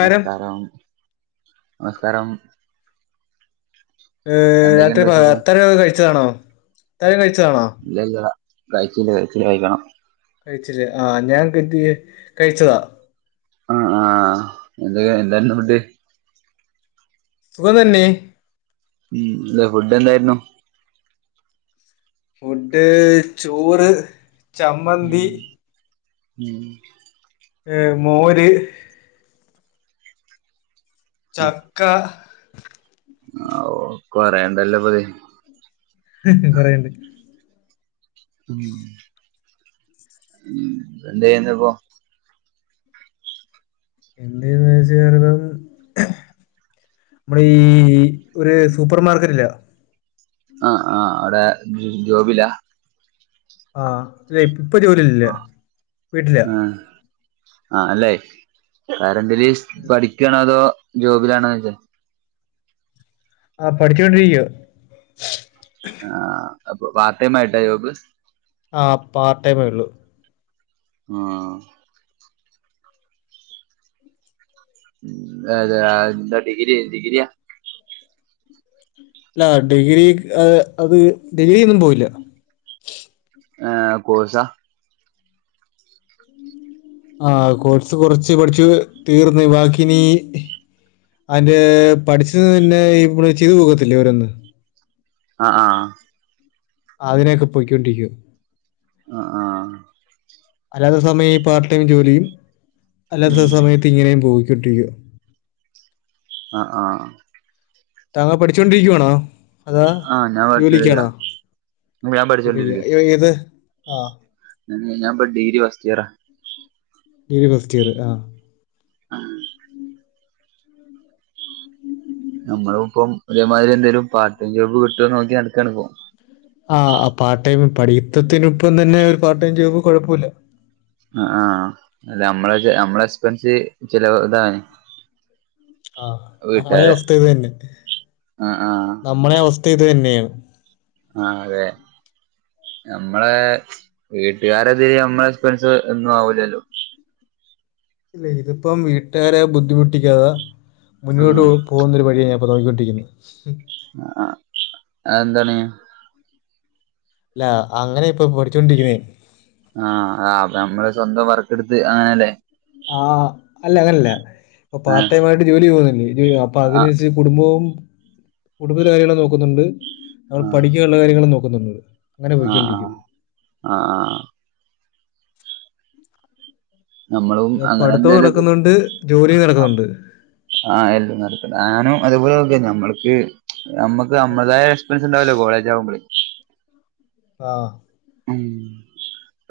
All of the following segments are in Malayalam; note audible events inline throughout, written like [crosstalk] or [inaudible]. നമസ്കാരം നമസ്കാരം. ഏഹ് രാത്രി എന്തൊക്കെയുണ്ട് പ വിശേഷം അത്താഴം ഒക്കെ കഴിച്ചതാണ, അത്താഴം കഴിച്ചതാണോ? ഇല്ല ഇല്ല കഴിച്ചില്ല ഇച്ചിരി കഴിക്കണം. കഴിച്ചില്ലേ ആഹ് ഞാൻ [unintelligible] കഴിച്ചതാ. ആഹ് ആഹ് എന്ത് എന്തായിരുന്നു ഫുഡ്. സുഖം തന്നെ. ഉം ഇന്ന് ഫുഡ് എന്തായിരുന്നു? ഫുഡ് ചോറ് ചമ്മന്തി ഉം ഉം ഏഹ് മോര് ചക്ക ആഹ് കുറേയുണ്ടല്ലോ ഇപ്പൊ ഇത്. കുറേയുണ്ട്. ഉം ഉം എന്ത് ചെയ്യുന്നു ഇപ്പൊ? എന്ത് ചെയ്യുന്നതെന്ന് ചോദിച്ചാൽ ഞാൻ ഇപ്പൊ. നമ്മള് ഈ ഒരു സൂപ്പർ മാർക്കറ്റ് ഇല്ലേ. ആഹ് ആഹ് അവിടെ ജോബിലാ. ആഹ് ഇതേ ഇപ്പൊ ജോലിയിൽ ഇല്ല വീട്ടിലാ. ആഹ് അല്ലേ വേറെ എന്തിര്, പഠിക്കണതോ ജോബിലാണോ വച്ച്. ആഹ് പഠിച്ചുകൊണ്ടിരിക്കുക. ആഹ് അപ്പൊ പാർട്ട്‌ ടൈം ആയിട്ടാ ജോബ്. ആഹ് പാർട്ട് ടൈമേയുള്ളൂ. ആഹ് ഉം അതെന്താ ഡിഗ്രി കഴിഞ്ഞു ഡഗ്രിയാ. അല്ല ഡിഗ്രി ആഹ് അത് ഡിഗ്രി ഒന്നും പോയില്ല. ആഹ് കോഴ്സാ. ആഹ് കോഴ്സ് കൊറച്ച് പഠിച്ചു തീർന്ന് ബാക്കി ഇനി. അതിന്റെ പഠിച്ചത് തന്നെ ഇവിടെ ചെയ്ത് പോക്കാത്തില്ലേ ഓരോന്ന്. ആഹ് ആഹ് ആഗ്രഹമൊക്കെ പോയിക്കൊണ്ടിരിക്കുക. ആഹ് ആഹ് അല്ലാത്ത സമയം ഈ പാർട്ട് ടൈം ജോലിയും അല്ലാത്ത സമയത്ത്. ഇങ്ങനെയും പോയിക്കൊണ്ടിരിക്കും. ആഹ് ആഹ് താങ്കൾ പഠിച്ചുകൊണ്ടിരിക്കുവാണോ? അതാ ആഹ് ഞാൻ പഠിച്ചോണ്ടിരിക്ക ജോലിക്കാണോ ഞാൻ പഠിച്ചോണ്ടിരിക്ക ഏത് ആ ഞാനപ്പ ഡിഗ്രി ഫസ്‌റ്റിയറാ ഡിഗ്രി ഫസ്റ്റ് ഇയർ ആ ഉ നമ്മള ഇപ്പം ഒരേ മാതിരി എന്തേലും പാർട്ട് ടൈം ജോബ് കിട്ടോന്ന് നോക്കി നടക്കാണ്പ്പോ. ആഹ് ആ പാർട്ട്ടൈം പഠിത്തത്തിനൊപ്പം തന്നെ ഒരു പാർട്ട് ടൈം ജോബ് കുഴപ്പമില്ല. ആ ആഹ അല്ല നമ്മള് നമ്മള എക്സ്പെൻസ് ചില ഇത ആഹ് നമ്മളെഅവസ്ഥ ഇത് തന്നെ ആഹ് ആഹ് നമ്മളെ അവസ്ഥ ഇത് തന്നെയാണ്. ആ അതെ. നമ്മളെ വീട്ടുകാരതിരേ നമ്മളെ എക്സ്പെൻസ് ഒന്നും ആവൂലല്ലോ. ഇത് ഇപ്പം വീട്ടുകാരെ ബുദ്ധിമുട്ടിക്കാതെ മുന്നോട്ട് ആഹ് പോവും. പോകുന്നൊരു വഴിയാ ഞാൻ ഇപ്പോ നോക്കിക്കൊണ്ടിരിക്കുന്നത്. അതെന്താണ്? അല്ല അങ്ങനെ ഇപ്പോ പഠിച്ചൊണ്ടിരിക്കുന്നേ. ആഹ് അ നമ്മള് സ്വന്തം വർക്ക് എടുത്ത് അങ്ങനല്ലേ. ആഹ് അല്ല അതല്ല ഇപ്പോ ആഹ് പാർടൈം ആയിട്ട് ജോലി ചെയ്തു പോകുന്നില്ലേ, അപ്പോ ആഹ് അതിനനുസരിച്ച് കുടുംബവും കുടുംബത്തിലെ കാര്യങ്ങളൊക്കെ നോക്കുന്നുണ്ട്. നമ്മൾ ആഹ് പഠിക്കാനുള്ള കാര്യങ്ങളും നോക്കുന്നുണ്ട് അങ്ങനെ ആഹ് പോയ്ക്കൊണ്ടിരിക്കും. ആഹ് അഹ് ആഹ്. നമ്മളും അത് അങ്ങനെ പഠിത്തവും എന്തെലൊക്കെ നടക്കുന്നുണ്ട് ജോലിയും നടക്കുന്നുണ്ട് ആഹ് എല്ലും നടക്കണ്ട്, ഞാനും അതെപോലെക്കെ ഞമ്മൾക്ക് [unintelligible] നമ്മുക്ക് നമ്മളുടേതായ എക്സ്പെൻസ് ഉണ്ടാവൂല്ലോ കോളേജ് ആവുമ്പ ആഹ്. ഉം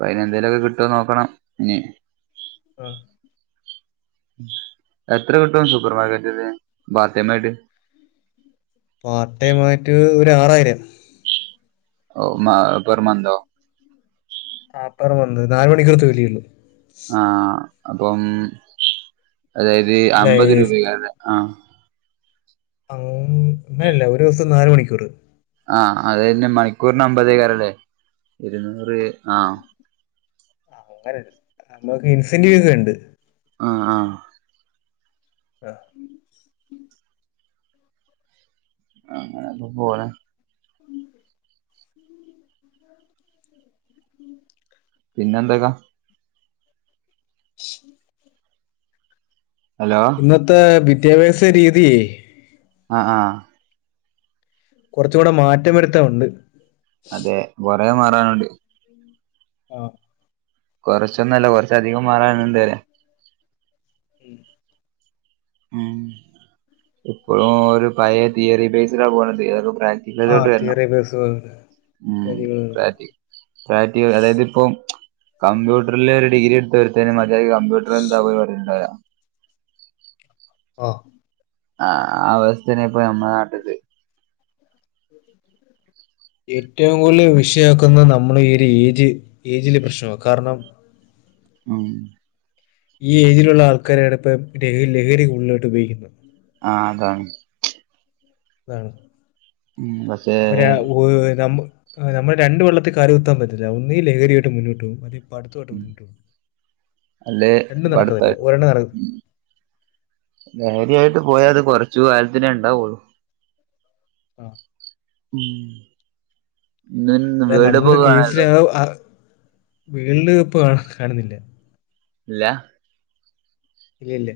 അയിന് എന്തേലുമൊക്കെ കിട്ടോ നോക്കണം ഇനി. ആഹ് എത്ര കിട്ടും സൂപ്പർ മാർക്കറ്റന്ന് പാർടൈമായിട്ട്. പാർട്ടൈമായിട്ട് ഒര് ആറായിരം. ഓ പെർ മന്തോ? ആ പെർ മന്ത് നാല്മണിക്കൂറത്തെ ജോലി ആ അപ്പം അതായത് അല്ല അമ്പത് രൂപയാണ് ആ ആ അങ്ങനെയല്ല ഒരു ദിവസം നാല് മണിക്കൂർ. ആഹ് അതെന്നെ മണിക്കൂറിന് അമ്പതേക്കാരന്ന് ഇരുന്നൂറ് ആഹ്. നമ്മക്ക് ഇൻസെന്റീവ്സ് ഉണ്ട്. ആഹ് ആഹ് ആഹ്. അങ്ങനൊക്കെ പോണ്. [inaudible] [inaudible] പിന്നെ എന്തൊക്കാ? [inaudible] ഹലോ. ഇപ്പത്തെ വിദ്യാഭ്യാസ രീതി. ആഹ് ആഹ് കുറച്ചൂടെ മാറ്റം വരുത്താൻ ഉണ്ട്. അതെ കൊറേ മാറാനുണ്ട്. ആഹ്. കൊറച്ചൊന്നും അല്ല കൊറച്ച് അധികം മാറാനുണ്ട് ഉം ഇപ്പോഴും ഒരു പഴയ തിയറി ബേസ്ഡാ പോണത് ഇതൊക്കെ ബ്ര ഇല്ല ആ ഇതോട്ട് വരണം തിയറി ബേസ് ഉം കാര്യങ്ങളുണ്ട് ബാക്കി ഫാറ്റി അതായത് ഇപ്പം കമ്പ്യൂട്ടറിൽ ഒരു ഡിഗ്രി എടുത്ത ഒരുത്തന് മറ്റേ കമ്പ്യൂട്ടർ എന്താ പറയുണ്ടാവില്ലേ? ആഹ് ആഹ് അവസ്ഥാണ് ഇപ്പോ നമ്മുടെ നാട്ടില്. [inaudible] ഏറ്റവും കൂടുതൽ വിഷയാക്കുന്ന നമ്മള് ഈ ഒരു ഏജ് ഏജിലെ പ്രശ്നമാ കാരണം. ആഹ് ഈ ഏജിലുള്ള ആൾക്കാരാണ് എവിടെപ്പം ലഹ ലഹരി ഉള്ളിലോട്ട് ഉപയോഗിക്കുന്നത്. ആഹ് അതാണ് അതാണ് ഉം പക്ഷേ അപ്പൊരാ ഒരു നമ്മ നമ്മൾ രണ്ട് വള്ളത്തിൽ കാല് കുത്താൻ പറ്റില്ല ഒന്നെങ്കിൽ ലഹരിയായിട്ട് മുന്നോട്ട് പോകും അതി അടുത്ത വട്ടം അല്ലേ രണ്ടും നടക്കുന്നില്ല പഠിത്തായിട്ടും ഒരെണ്ണം നടക്ക നേരിയായിട്ട് പോയാ അത് കുറച്ച് കാലത്തിനേ ഉണ്ടാവുള്ളു ആഹ് ഇന്ന് അല്ല വേൾഡ് കപ്പ് നമ്മളൊരു ഒക്കെ കാണാറുണ്ടോ [unintelligible] വേൾഡ് കപ്പ് കാണു കാണുന്നില്ല ഇല്ല ഇല്ല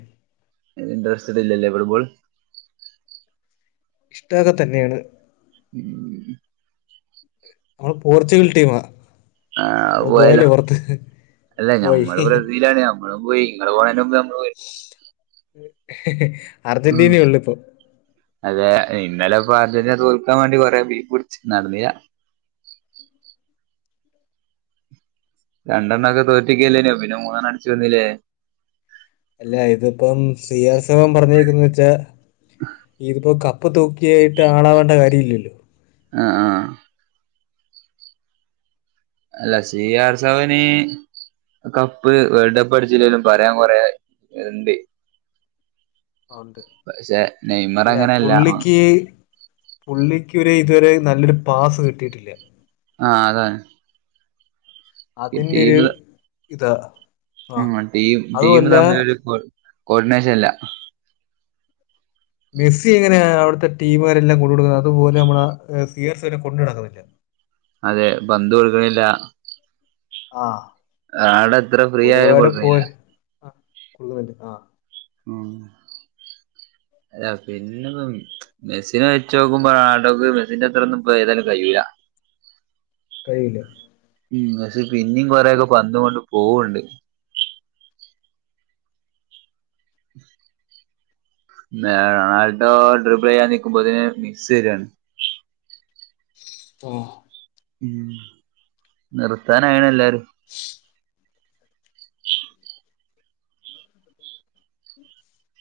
ഇൻ്ററസ്സ് ഇല്ലേ ഫുട്ബോൾ ഇഷ്ടൊക്കെ തന്നെയാണ് [inaudible] നമ്മള് പോർച്ചുഗൽ ടീമാ ആ നമ്മള് പോയാലോ പോയില്ലേ പുറത്ത് അല്ല പോയി ഞമ്മള് ബ്രസീലാണ് നമ്മളും പോയി ഇങ്ങൾ പോണതിന് മുമ്പ് നമ്മള് പോയി ഉം അർജന്റീനയെ ഉള്ളു ഇപ്പോ അതെ ഇന്നലെ ഇപ്പൊ അർജന്റീന തോൽക്കാൻ വേണ്ടി കൊറെ ബീ പിടിച്ച് നടന്നില്ല രണ്ടെണ്ണം ഒക്കെ തോറ്റിക്കല്ലേനെ പിന്നെ മൂന്നെണ്ണം അടിച്ചു വന്നില്ലേ അല്ല ഇതിപ്പം സി ആർ സെവൻ പറഞ്ഞിരിക്കന്ന് വെച്ചാ ഇതിപ്പോ കപ്പ് കപ്പ് തൂക്കിയിട്ട് ആളാവണ്ട കാര്യമില്ലല്ലോ ആഹ് അല്ല സി ആർ സെവന് കപ്പ് വേൾഡ് കപ്പ് അടിച്ചില്ലെങ്കിലും പറയാൻ കൊറെ ഇണ്ട് [unintelligible] പക്ഷെ നെയ്മർ ഇല്ല അങ്ങനെയല്ല പുള്ളിക്ക് പുള്ളിക്ക് ഒരു ഇതുവരെ നല്ലൊരു പാസ് കിട്ടിയിട്ടില്ല ആഹ് അതാന്ന് അതിന്റെ ഒരു ഇതാ ആ ഉം ടീം ടീം അതുമല്ല തമ്മിലൊരു കോർഡിനേഷൻ ഇല്ല മെസ്സി എങ്ങനെ അവിടുത്തെ ടീമുകാരെല്ലാം കൊണ്ട് നടക്കുന്നത് അതുപോലെ നമ്മള് സി ആർ സെവനെ കൊണ്ടു നടക്കുന്നില്ല അതെ പന്ത് കൊടുക്കണില്ല ആഹ് ആടെ എത്ര ഫ്രീ ആയാലും കൊടുക്കുന്നില്ല ആഹ് കൊള്ളുന്നുണ്ട് ആഹ് ആഹ് അല്ല പിന്നെ മെസ്സിനെ വെച്ച് നോക്കുമ്പോട്ടക്ക് മെസ്സിന്റെ അത്രൊന്നും ഇ ഏതായാലും കഴിയൂല കയ്യില്ല ഉം മെസ്സി പിന്നെയും കൊറെയൊക്കെ പന്ത് കൊണ്ട് പോന്നുണ്ട് റൊണാൾഡോ ഡ്രിബിൾ ചെയ്യാൻ നിൽക്കുമ്പോ അതിന് മിസ് തരുയാണ് ഓഹ് ഉം നിർത്താനായാണ് എല്ലാരും [unintelligible]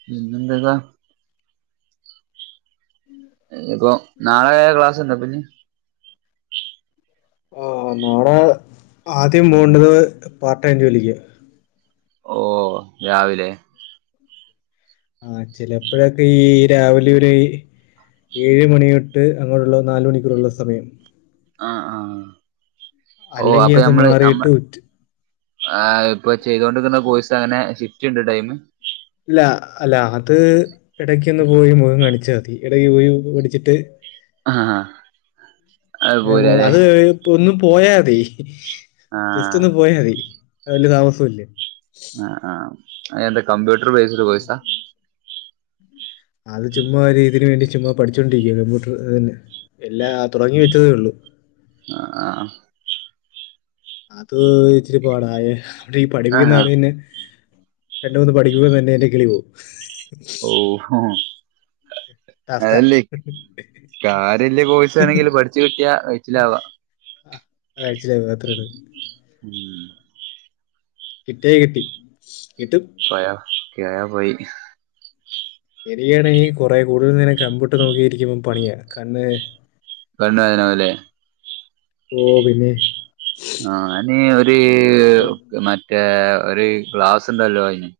പിന്നെന്തതാ ഇനിപ്പൊ നാളെ ക്ലാസുണ്ടോ ഇപ്പം ഇനി ഓ നാളെ ആദ്യം പോണ്ടത് പാർടൈം ജോലിക്ക് ഓ രാവിലെ ആ ചിലപ്പോഴൊക്കെ ഈ രാവിലെ ഒര് ഏഴ് മണി തൊട്ട് അങ്ങോട്ടുള്ള നാല് മണിക്കുറുള്ള സമയം ആഹ് ആഹ് ഓഹ് അല്ലെങ്കിൽ അപ്പൊ അത് ഞമ്മള് നമ്മ മാറിയിട്ട് ഉച്ച ആ ഇപ്പൊ ചെയ്തോണ്ടിക്കുന്ന കോഴസ് അങ്ങനെ ഷിഫ്റ്റ് ഉണ്ട് ടൈമ് ഇല്ല അല്ല അത് ഇടക്കൊന്ന് പോയി മുഖം കാണിച്ചാ മതി ഇടക്ക് പോയി പിടിച്ചിട്ട് ആഹ് ഹ [unintelligible] അത് കഴിഞ്ഞപ്പോ ഒന്നും പോയാത ആഹ് അടുത്തൊന്ന് പോയാ മതി വല്യ താമസം ഇല്ല ആഹ് ആഹ് എന്താ കമ്പ്യൂട്ടർ ബേസ്ഡ് കോയ്സ ഉം. അത് ചുമ്മാ ഒരീതിന് വേണ്ടി ചുമ്മാ പഠിച്ചുകോണ്ടിരിക്കുവാണ് കമ്പ്യൂട്ടർന് എല്ലാ തുടങ്ങി വെച്ചതേ ഉള്ളൂ ആഹ് ആഹ് അത് ഇച്ചിരി പാടയെ അവിടെ പഠിപ്പിക്കുന്ന ആഹ് ആള് പിന്നെ രണ്ട് മൂന്ന് പഠിക്കുമ്പോ തന്നെ എന്റെ കിളി പോവും ഓഹ് ടാസ്കാ അതല്ലേ കാര്യല്ലേ കൊയിസനങ്കിലും പഠിച്ച് കിട്ടിയ ഹൈറ്റിലവം ആഹ് ആഴ്ചില് മാത്രെരു ഉം കിട്ടിയ കിട്ടി കിട്ടും പോയ ഗയാ പോയി എനിക്കാണെങ്കി കൊറേ കൂടുതൽ നേരം കമ്പ്യൂട്ടറ് നോക്കി ഇരിക്കുമ്പം പണിയ കണ്ണ് പെണ്ണയ്നാവല്ലേ ഓ പിന്നെ ആഹ് നി ഒര് ഫു, മറ്റേ ഒരു ക്ലാസ് ഉണ്ടല്ലോ അയ്ന്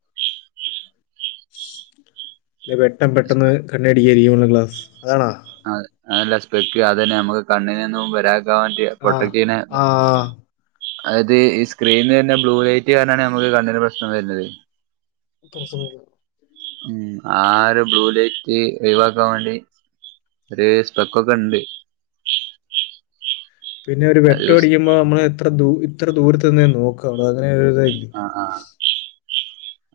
അല്ലെ വേട്ടം പെട്ടെന്ന് കണ്ണടിക്കാരിക്കുള്ള ക്ലാസ് അതാണോ അത് അതല്ല സ്പെക്ക്യു അതന്നെ നമ്മുക്ക് കണ്ണിന് ഒന്നും വരാ ഇരിക്കൻ വേണ്ടി പ്രോട്ക്ട് ആഹ് ചെയ്യ്ണെ ആഹ് അത് ഈ സ്ക്രീനിന്ന് ബ്ലൂ ലൈറ്റ് കാരണാണ് നമ്മുക്ക് കണ്ണിന് പ്രശ്നം വരുന്നത് പ്രശ്നമാ ഉം ആ ഒരു ബ്ലൂ ലൈറ്റ് ഒഴിവാക്കാൻ വേണ്ടി ഒരു സ്ട്രകക്കെ ഒണ്ട് പിന്നെ ഒരു അത് വെട്ടോ യൂസ് അടിക്കുമ്പോ നമ്മൾ എത്ര ദൂ ഇത്ര ദൂരത്തിന്നെ നോക്കള്ളു അങ്ങനെ ഒരുരിതല്ലേ ആഹ് ആഹ്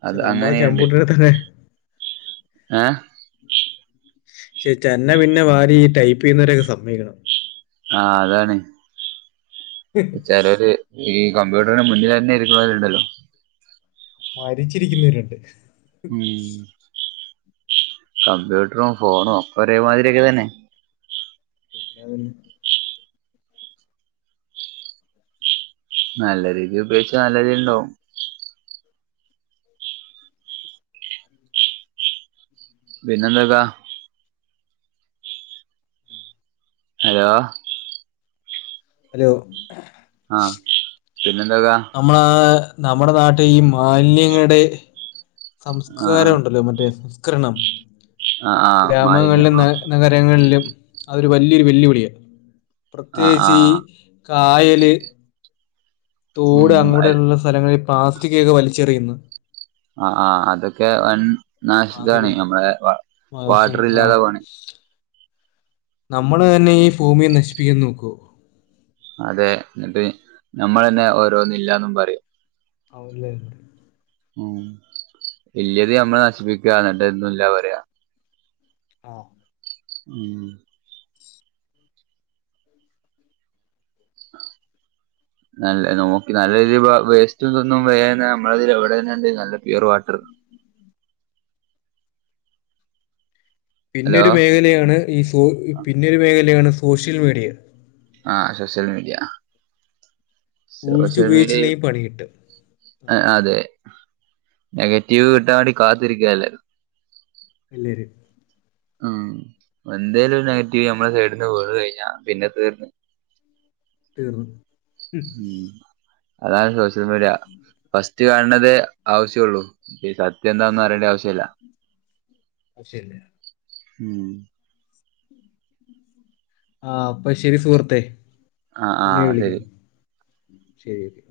അത് അങ്ങനെയുണ്ട് എത്രിനെ ഏഹ് ചേ ചന്ന പിന്നെ വാരിഈ ടൈപ്പ് ചെയ്യുന്നവരൊക്കെ സമ്മക്കണം ആ അതാണ് ചിലര് ഈ കമ്പ്യൂട്ടറിന് മുന്നിലാന്നെ ഇരിക്കണോരുണ്ടല്ലോ മരിച്ചിരിക്കുന്നവരുണ്ട് ഉം കമ്പ്യൂട്രും ഫോണു ഒക്കെ ഒരേ മാതിരി ഒക്കെ തന്നെ തെറ്റാ വരുന്നേ നല്ല രീതി ഉപയോഗിച്ച നല്ല രീതി ഉണ്ടാവും പിന്നെന്തത ഹലോ ഹലോ ആഹ് പിന്നെ എന്തെക്കാ നമ്മള നമ്മുടെ നാട്ടിൽ ഈ മാലിന്യങ്ങളുടെ ആ സംസ്കാരം ഉണ്ടല്ലോ മറ്റേ സംസ്കരണം ആ ആ ഗ്രാമങ്ങളിൽ മാലിന്യം ആ നഗരങ്ങളിലും അതൊരു വലിയൊരു വെല്ലുവിളിയാണ് ആ ആ പ്രത്യേകിച്ച് ഈ കായല് തോട് ഉം അങ്ങോടെ ഉള്ള സ്ഥലങ്ങളിൽ പ്ലാസ്റ്റിക്കൊക്കെ വലിച്ചെറിയുന്നു ആഹ് ആഹ് അതൊക്കെ വൻ നാശ് ആ, ഇതാണെ അതൊക്കെ നമ്മളെ വാട്ടർ ഇല്ലാതെ പോണ് നമ്മള് തന്നെ ഈ ഭൂമിയെ നശിപ്പിക്കൻ നോക്കുവാ അതെ എന്നിട്ട് നമ്മള് തന്നെ ഓരോന്നും ഇല്ലാന്നും പറയും ആവൂല്ലേ ഉം ഇല്യത് നമ്മ നശിപ്പിക്കുക എന്നിട്ട് ഒന്നുല്ലാ പറയാ ആഹ് ഉം [unintelligible] നല്ല നോക്കി നല്ലരീതി വ വേസ്റ്റും ഇതൊന്നും വേന്ന നമ്മളിതിൽ എവിടെ തന്നെണ്ട് നല്ല പ്യുവർ വാട്ടർ ഹലോ പിന്നൊരു മേഖലയാണ് ഈ സോ പിന്നൊരു മേഖലയാണ് സോഷ്യൽ മീഡിയ ആഹ് സോഷ്യൽ മീഡിയ സോഷ്യൽ മീഡിയയിൽ സൂക്ഷിച്ചുപയോഗിച്ചില്ലെങ്കിൽ പണി കിട്ടും ആ ആഹ് അതെ നെഗറ്റീവ് കിട്ടാൻ വേണ്ടി കാത്തിരിക്ക എല്ലാരും പിള്ളേര് ഉം എന്തേലും ഒരു നെഗറ്റീവ് ഞമ്മളെ സൈഡിന്ന് വീണ് കഴിഞ്ഞാ പിന്നെ തീർന്ന് തീർന്നു ഉം അതാണ് സോഷ്യൽ മീഡിയ ഫസ്റ്റ് കാണതേ ആവശ്യോള്ളൂ സത്യം എന്താന്ന് അറിയേണ്ട ആവശ്യം ഇല്ല ആവശ്യല്ല ഉം ആഹ് അപ്പൊ ശരി സുഹൃത്തേ ആ ആ പിന്നീട് ശരി വിളിക്കാം ശരി ഒക്കെ